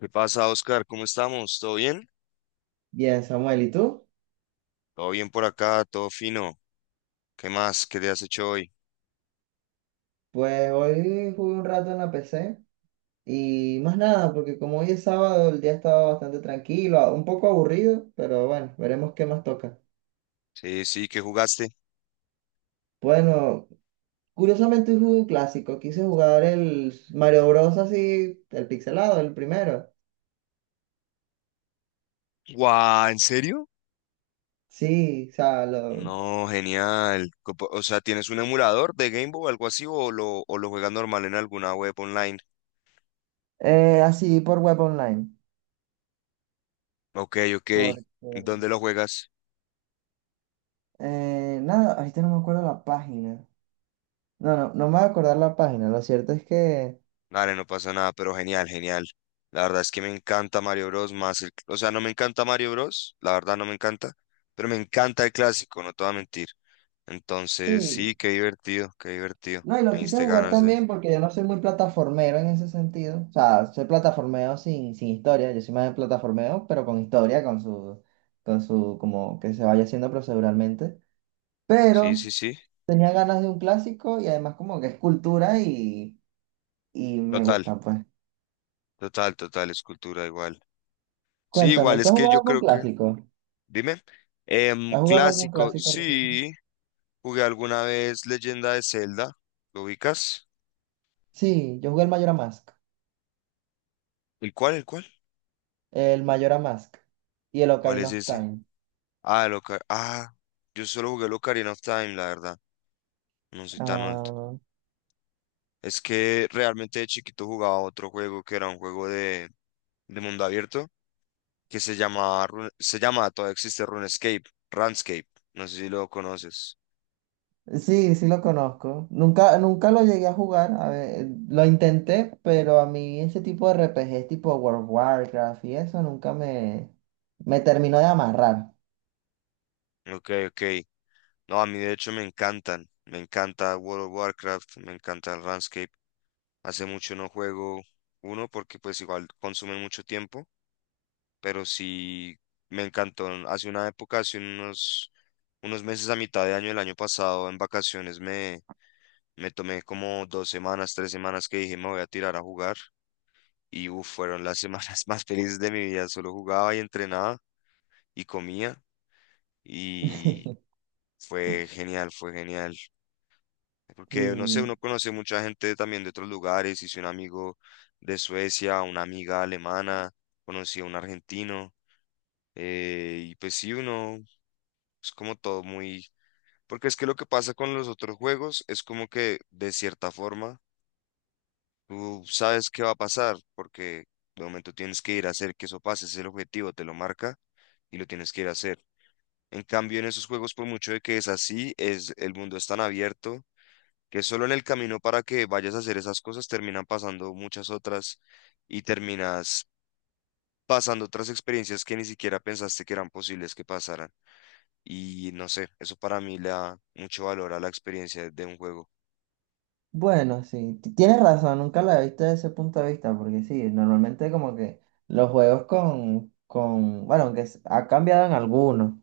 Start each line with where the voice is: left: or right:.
left: ¿Qué pasa, Oscar? ¿Cómo estamos? ¿Todo bien?
right: Bien, Samuel, ¿y tú?
left: Todo bien por acá, todo fino. ¿Qué más? ¿Qué te has hecho hoy?
right: Pues hoy jugué un rato en la PC y más nada, porque como hoy es sábado, el día estaba bastante tranquilo, un poco aburrido, pero bueno, veremos qué más toca.
left: Sí, sí, ¿qué jugaste?
right: Bueno, curiosamente hoy jugué un clásico, quise jugar el Mario Bros. Así, el pixelado, el primero.
left: ¡Guau! ¿En serio?
right: Sí, o sea,
left: No, genial. O sea, ¿tienes un emulador de Game Boy o algo así o lo juegas normal en alguna web online?
right: así por web online.
left: Ok, ok.
right: Porque,
left: ¿Dónde lo juegas?
right: nada, ahorita no me acuerdo la página. No, no, no me voy a acordar la página, lo cierto es que...
left: Dale, no pasa nada, pero genial, genial. La verdad es que me encanta Mario Bros. Más el. O sea, no me encanta Mario Bros. La verdad no me encanta, pero me encanta el clásico, no te voy a mentir. Entonces,
right: Sí.
left: sí, qué divertido, qué divertido.
right: No, y
left: Me
right: lo quise
left: diste
right: jugar
left: ganas de...
right: también porque yo no soy muy plataformero en ese sentido. O sea, soy plataformeo sin historia. Yo soy más de plataformeo, pero con historia, con su, como que se vaya haciendo proceduralmente.
left: Sí,
right: Pero
left: sí, sí.
right: tenía ganas de un clásico y además como que es cultura y me
left: Total,
right: gusta, pues.
left: total, total, escultura igual. Sí,
right: Cuéntame,
left: igual,
right: ¿tú
left: es
right: has
left: que
right: jugado
left: yo
right: algún
left: creo que...
right: clásico?
left: Dime.
right: ¿Has jugado algún
left: Clásico,
right: clásico reciente?
left: sí. Jugué alguna vez Leyenda de Zelda. ¿Lo ubicas?
right: Sí, yo jugué el Majora's Mask,
left: ¿El cuál, el cuál?
right: el Majora's Mask y el
left: ¿Cuál
right: Ocarina
left: es
right: of
left: ese?
right: Time.
left: Ah, yo solo jugué el Ocarina of Time, la verdad. No soy tan alto.
right: Ah,
left: Es que realmente de chiquito jugaba otro juego que era un juego de mundo abierto, que se llama, todavía existe RuneScape, RuneScape, no sé si lo conoces.
right: sí, sí lo conozco. Nunca, nunca lo llegué a jugar. A ver, lo intenté, pero a mí ese tipo de RPG, tipo World of Warcraft y eso nunca me terminó de amarrar.
left: Ok, ok. No, a mí de hecho me encantan, me encanta World of Warcraft, me encanta el RuneScape. Hace mucho no juego uno porque pues igual consumen mucho tiempo, pero sí me encantó. Hace una época, hace unos meses a mitad de año del año pasado, en vacaciones me tomé como dos semanas, tres semanas que dije me voy a tirar a jugar. Y uf, fueron las semanas más felices de mi vida. Solo jugaba y entrenaba y comía y fue genial, fue genial. Porque, no sé, uno
right: Sí.
left: conoce mucha gente también de otros lugares, hice un amigo de Suecia, una amiga alemana, conocí a un argentino, y pues sí, uno es como todo muy... Porque es que lo que pasa con los otros juegos es como que de cierta forma tú sabes qué va a pasar, porque de momento tienes que ir a hacer que eso pase, ese es el objetivo, te lo marca y lo tienes que ir a hacer. En cambio, en esos juegos, por mucho de que es así, es el mundo es tan abierto que solo en el camino para que vayas a hacer esas cosas terminan pasando muchas otras y terminas pasando otras experiencias que ni siquiera pensaste que eran posibles que pasaran. Y no sé, eso para mí le da mucho valor a la experiencia de un juego.
right: Bueno, sí. Tienes razón, nunca la he visto desde ese punto de vista, porque sí, normalmente como que los juegos con, bueno, aunque ha cambiado en algunos,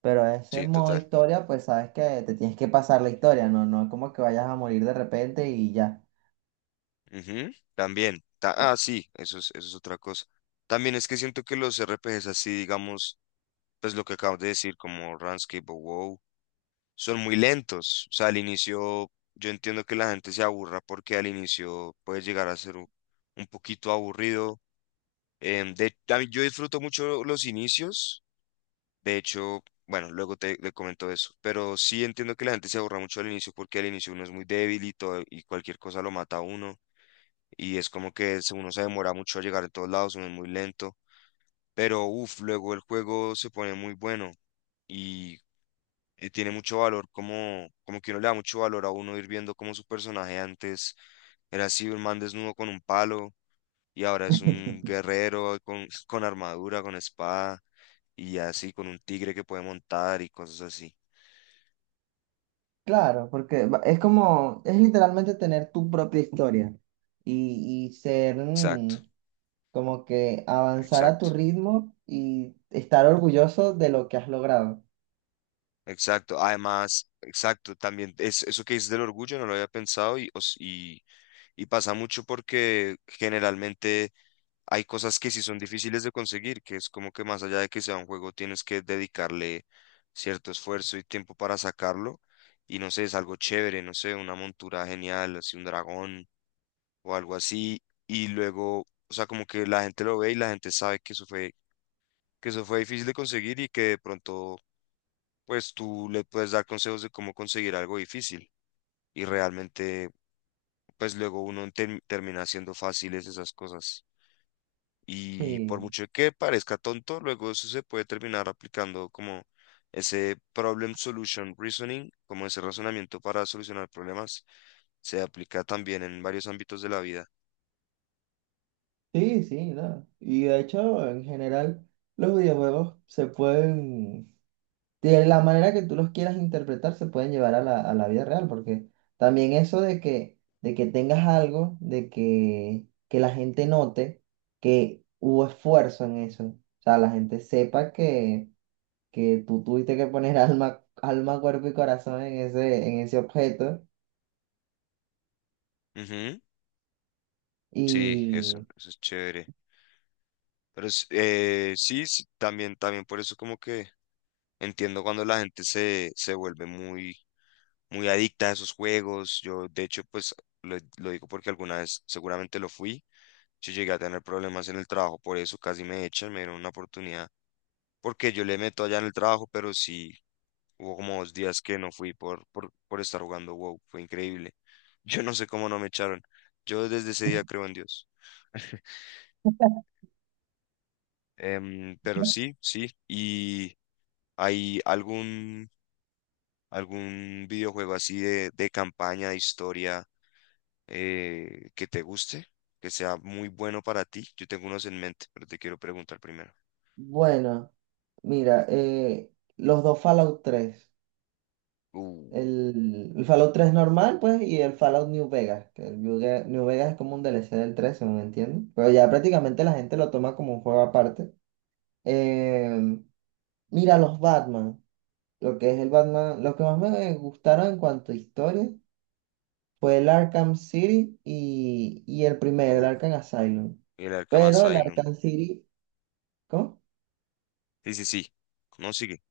right: pero ese
left: Sí,
right: modo
left: total.
right: historia, pues sabes que te tienes que pasar la historia, no, no es como que vayas a morir de repente y ya.
left: Ujú, también. Sí, eso es otra cosa. También es que siento que los RPGs así, digamos, pues lo que acabas de decir, como Runescape o WoW, son muy lentos. O sea, al inicio yo entiendo que la gente se aburra porque al inicio puede llegar a ser un poquito aburrido. Em, de, yo disfruto mucho los inicios. De hecho, bueno, luego te comento eso. Pero sí entiendo que la gente se aburra mucho al inicio porque al inicio uno es muy débil y todo, y cualquier cosa lo mata a uno. Y es como que uno se demora mucho a llegar a todos lados, uno es muy lento. Pero uff, luego el juego se pone muy bueno. Y tiene mucho valor, como, como que uno le da mucho valor a uno ir viendo cómo su personaje antes era así, un man desnudo con un palo, y ahora es un guerrero con, con armadura, con espada, y así, con un tigre que puede montar y cosas así.
right: Claro, porque es como, es literalmente tener tu propia historia y ser
left: Exacto,
right: como que avanzar a tu
left: exacto,
right: ritmo y estar orgulloso de lo que has logrado.
left: exacto. Además, exacto, también es, eso que dices del orgullo, no lo había pensado, y pasa mucho porque generalmente hay cosas que sí son difíciles de conseguir, que es como que más allá de que sea un juego, tienes que dedicarle cierto esfuerzo y tiempo para sacarlo. Y no sé, es algo chévere, no sé, una montura genial, así un dragón o algo así. Y luego, o sea, como que la gente lo ve y la gente sabe que eso fue difícil de conseguir y que de pronto, pues tú le puedes dar consejos de cómo conseguir algo difícil. Y realmente, pues luego termina haciendo fáciles esas cosas. Y por
right: Sí,
left: mucho que parezca tonto, luego eso se puede terminar aplicando como ese problem solution reasoning, como ese razonamiento para solucionar problemas, se aplica también en varios ámbitos de la vida.
right: sí, sí, no. Y de hecho, en general, los videojuegos se pueden de la manera que tú los quieras interpretar se pueden llevar a la, vida real, porque también eso de que, tengas algo, que la gente note que hubo esfuerzo en eso, o sea, la gente sepa que tú tuviste que poner alma, cuerpo y corazón en ese objeto.
left: Ujú, sí, eso,
right: Y
left: eso es chévere. Sí, sí, también, también por eso como que entiendo cuando se vuelve muy adicta a esos juegos. Yo, de hecho, pues lo digo porque alguna vez seguramente lo fui. Yo llegué a tener problemas en el trabajo, por eso casi me echan, me dieron una oportunidad, porque yo le meto allá en el trabajo, pero sí, hubo como dos días que no fui por estar jugando WoW, fue increíble. Yo no sé cómo no me echaron. Yo desde ese día creo en Dios. Pero sí, sí. ¿Y hay algún videojuego así de campaña, de historia, que te guste, que sea muy bueno para ti? Yo tengo unos en mente, pero te quiero preguntar primero.
right: bueno, mira, los dos Fallout tres. El Fallout 3 normal, pues, y el Fallout New Vegas, que el New Vegas es como un DLC del 3 según entiendo. Pero ya prácticamente la gente lo toma como un juego aparte. Eh, mira, los Batman, lo que es el Batman, lo que más me gustaron en cuanto a historia fue el Arkham City y el primero, el
left: Uh,
right: Arkham Asylum.
left: El Arkham
right: Pero el
left: Asylum.
right: Arkham City, ¿cómo?
left: Sí, sí, sí. No sigue.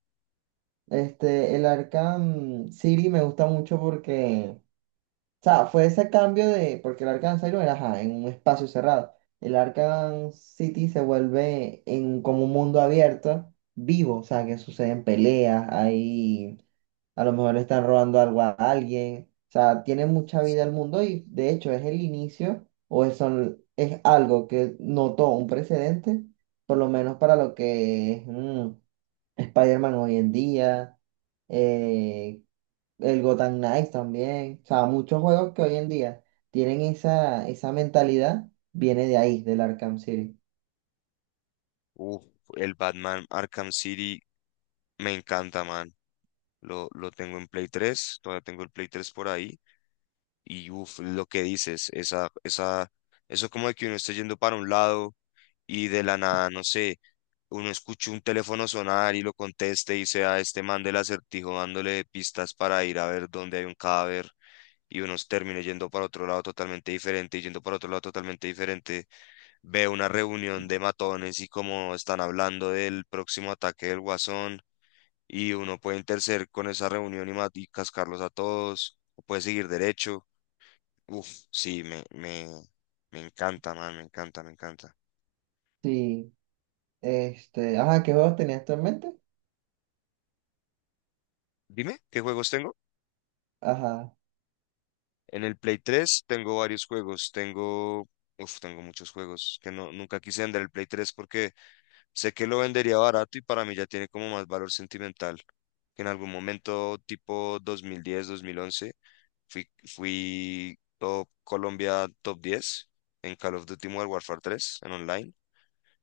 right: Este, el Arkham City me gusta mucho porque, o sea, fue ese cambio de, porque el Arkham Asylum era ajá, en un espacio cerrado. El Arkham City se vuelve en como un mundo abierto, vivo, o sea, que suceden peleas, ahí a lo mejor le están robando algo a alguien, o sea, tiene mucha vida el mundo y de hecho es el inicio es algo que notó un precedente, por lo menos para lo que es Spider-Man hoy en día, eh, el Gotham Knights también. O sea, muchos juegos que hoy en día tienen esa mentalidad, viene de ahí, del Arkham City.
left: Uh, el Batman Arkham City me encanta, man. Lo tengo en Play tres. Todavía tengo el Play tres por ahí. Y uff, lo que dices, esa, eso como de que uno esté yendo para un lado y de la nada, no sé, uno escucha un teléfono sonar y lo conteste y sea este man del acertijo dándole pistas para ir a ver dónde hay un cadáver y uno termine yendo para otro lado totalmente diferente y yendo para otro lado totalmente diferente. Veo una reunión de matones y como están hablando del próximo ataque del Guasón y uno puede interceder con esa reunión y y cascarlos a todos, o puede seguir derecho. Uf, sí, me encanta, man, me encanta, me encanta.
right: Sí, este, ajá, ¿qué juegos tenías tú en mente?
left: Dime, ¿qué juegos tengo?
right: Ajá,
left: En el Play tres tengo varios juegos, tengo, uf, tengo muchos juegos que no, nunca quise vender el Play tres porque sé que lo vendería barato y para mí ya tiene como más valor sentimental que en algún momento tipo dos dos mil diez, 2011. Fui, fui top Colombia top 10 en Call of Duty Modern Warfare 3, en online.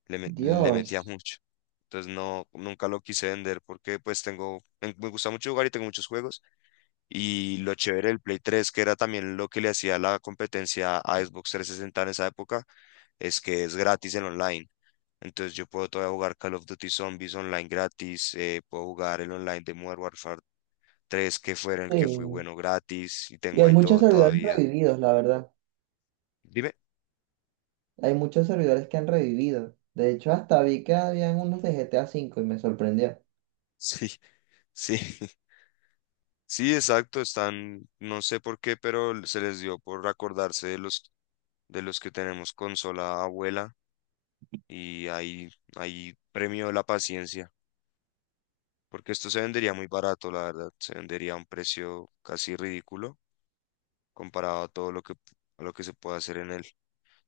left: Le metía
right: Dios.
left: mucho. Entonces no, nunca lo quise vender porque pues tengo, me gusta mucho jugar y tengo muchos juegos. Y lo chévere del Play 3, que era también lo que le hacía la competencia a Xbox 360 en esa época, es que es gratis en online. Entonces yo puedo todavía jugar Call of Duty Zombies online gratis, puedo jugar el online de Modern Warfare 3, que fue en el que fui
right: Sí.
left: bueno gratis, y
right: Y
left: tengo
right: hay
left: ahí
right: muchos
left: todo
right: servidores
left: todavía.
right: revividos, la verdad.
left: Dime.
right: Hay muchos servidores que han revivido. De hecho, hasta vi que habían unos de GTA V y me sorprendió.
left: Sí, sí, sí, exacto, están, no sé por qué, pero se les dio por acordarse de los que tenemos consola abuela y ahí, ahí premio la paciencia, porque esto se vendería muy barato, la verdad, se vendería a un precio casi ridículo comparado a todo lo que, a lo que se puede hacer en él.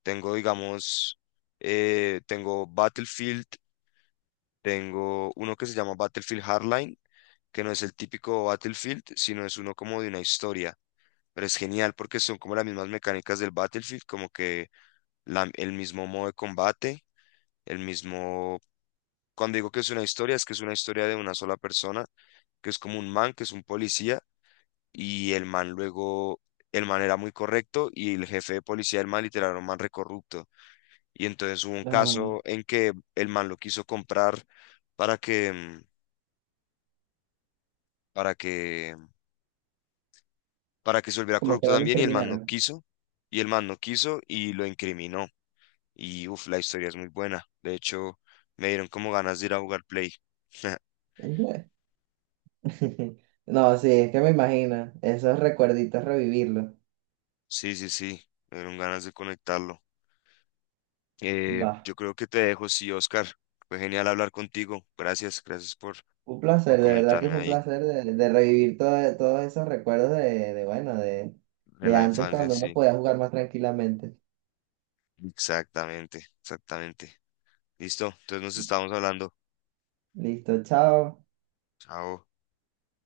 left: Tengo, digamos, tengo Battlefield, tengo uno que se llama Battlefield Hardline, que no es el típico Battlefield, sino es uno como de una historia. Pero es genial porque son como las mismas mecánicas del Battlefield, como que el mismo modo de combate, el mismo... Cuando digo que es una historia, es que es una historia de una sola persona, que es como un man, que es un policía, y el man luego, el man era muy correcto y el jefe de policía del man literal era un man recorrupto. Y entonces hubo un
right: Ah,
left: caso en que el man lo quiso comprar para que, mm, para que, para que se volviera
right: como que
left: corrupto
right: no lo
left: también y el man no
right: incriminaron.
left: quiso, y el man no quiso y lo incriminó. Y uff, la historia es muy buena. De hecho, me dieron como ganas de ir a jugar Play.
right: No, sí, es que me imagino. Esos recuerditos revivirlos.
left: Sí, sí, sí, me dieron ganas de conectarlo.
right: Va.
left: Yo creo que te dejo, sí, Oscar. Fue genial hablar contigo. Gracias, gracias
right: Un
left: por
right: placer, de verdad que
left: comentarme
right: fue un
left: ahí
right: placer de revivir todos esos recuerdos de, bueno, de,
left: de
right: de
left: la
right: antes
left: infancia,
right: cuando uno
left: sí.
right: podía jugar más tranquilamente.
left: Exactamente, exactamente. Listo, entonces nos estamos hablando.
right: Listo, chao.
left: Chao.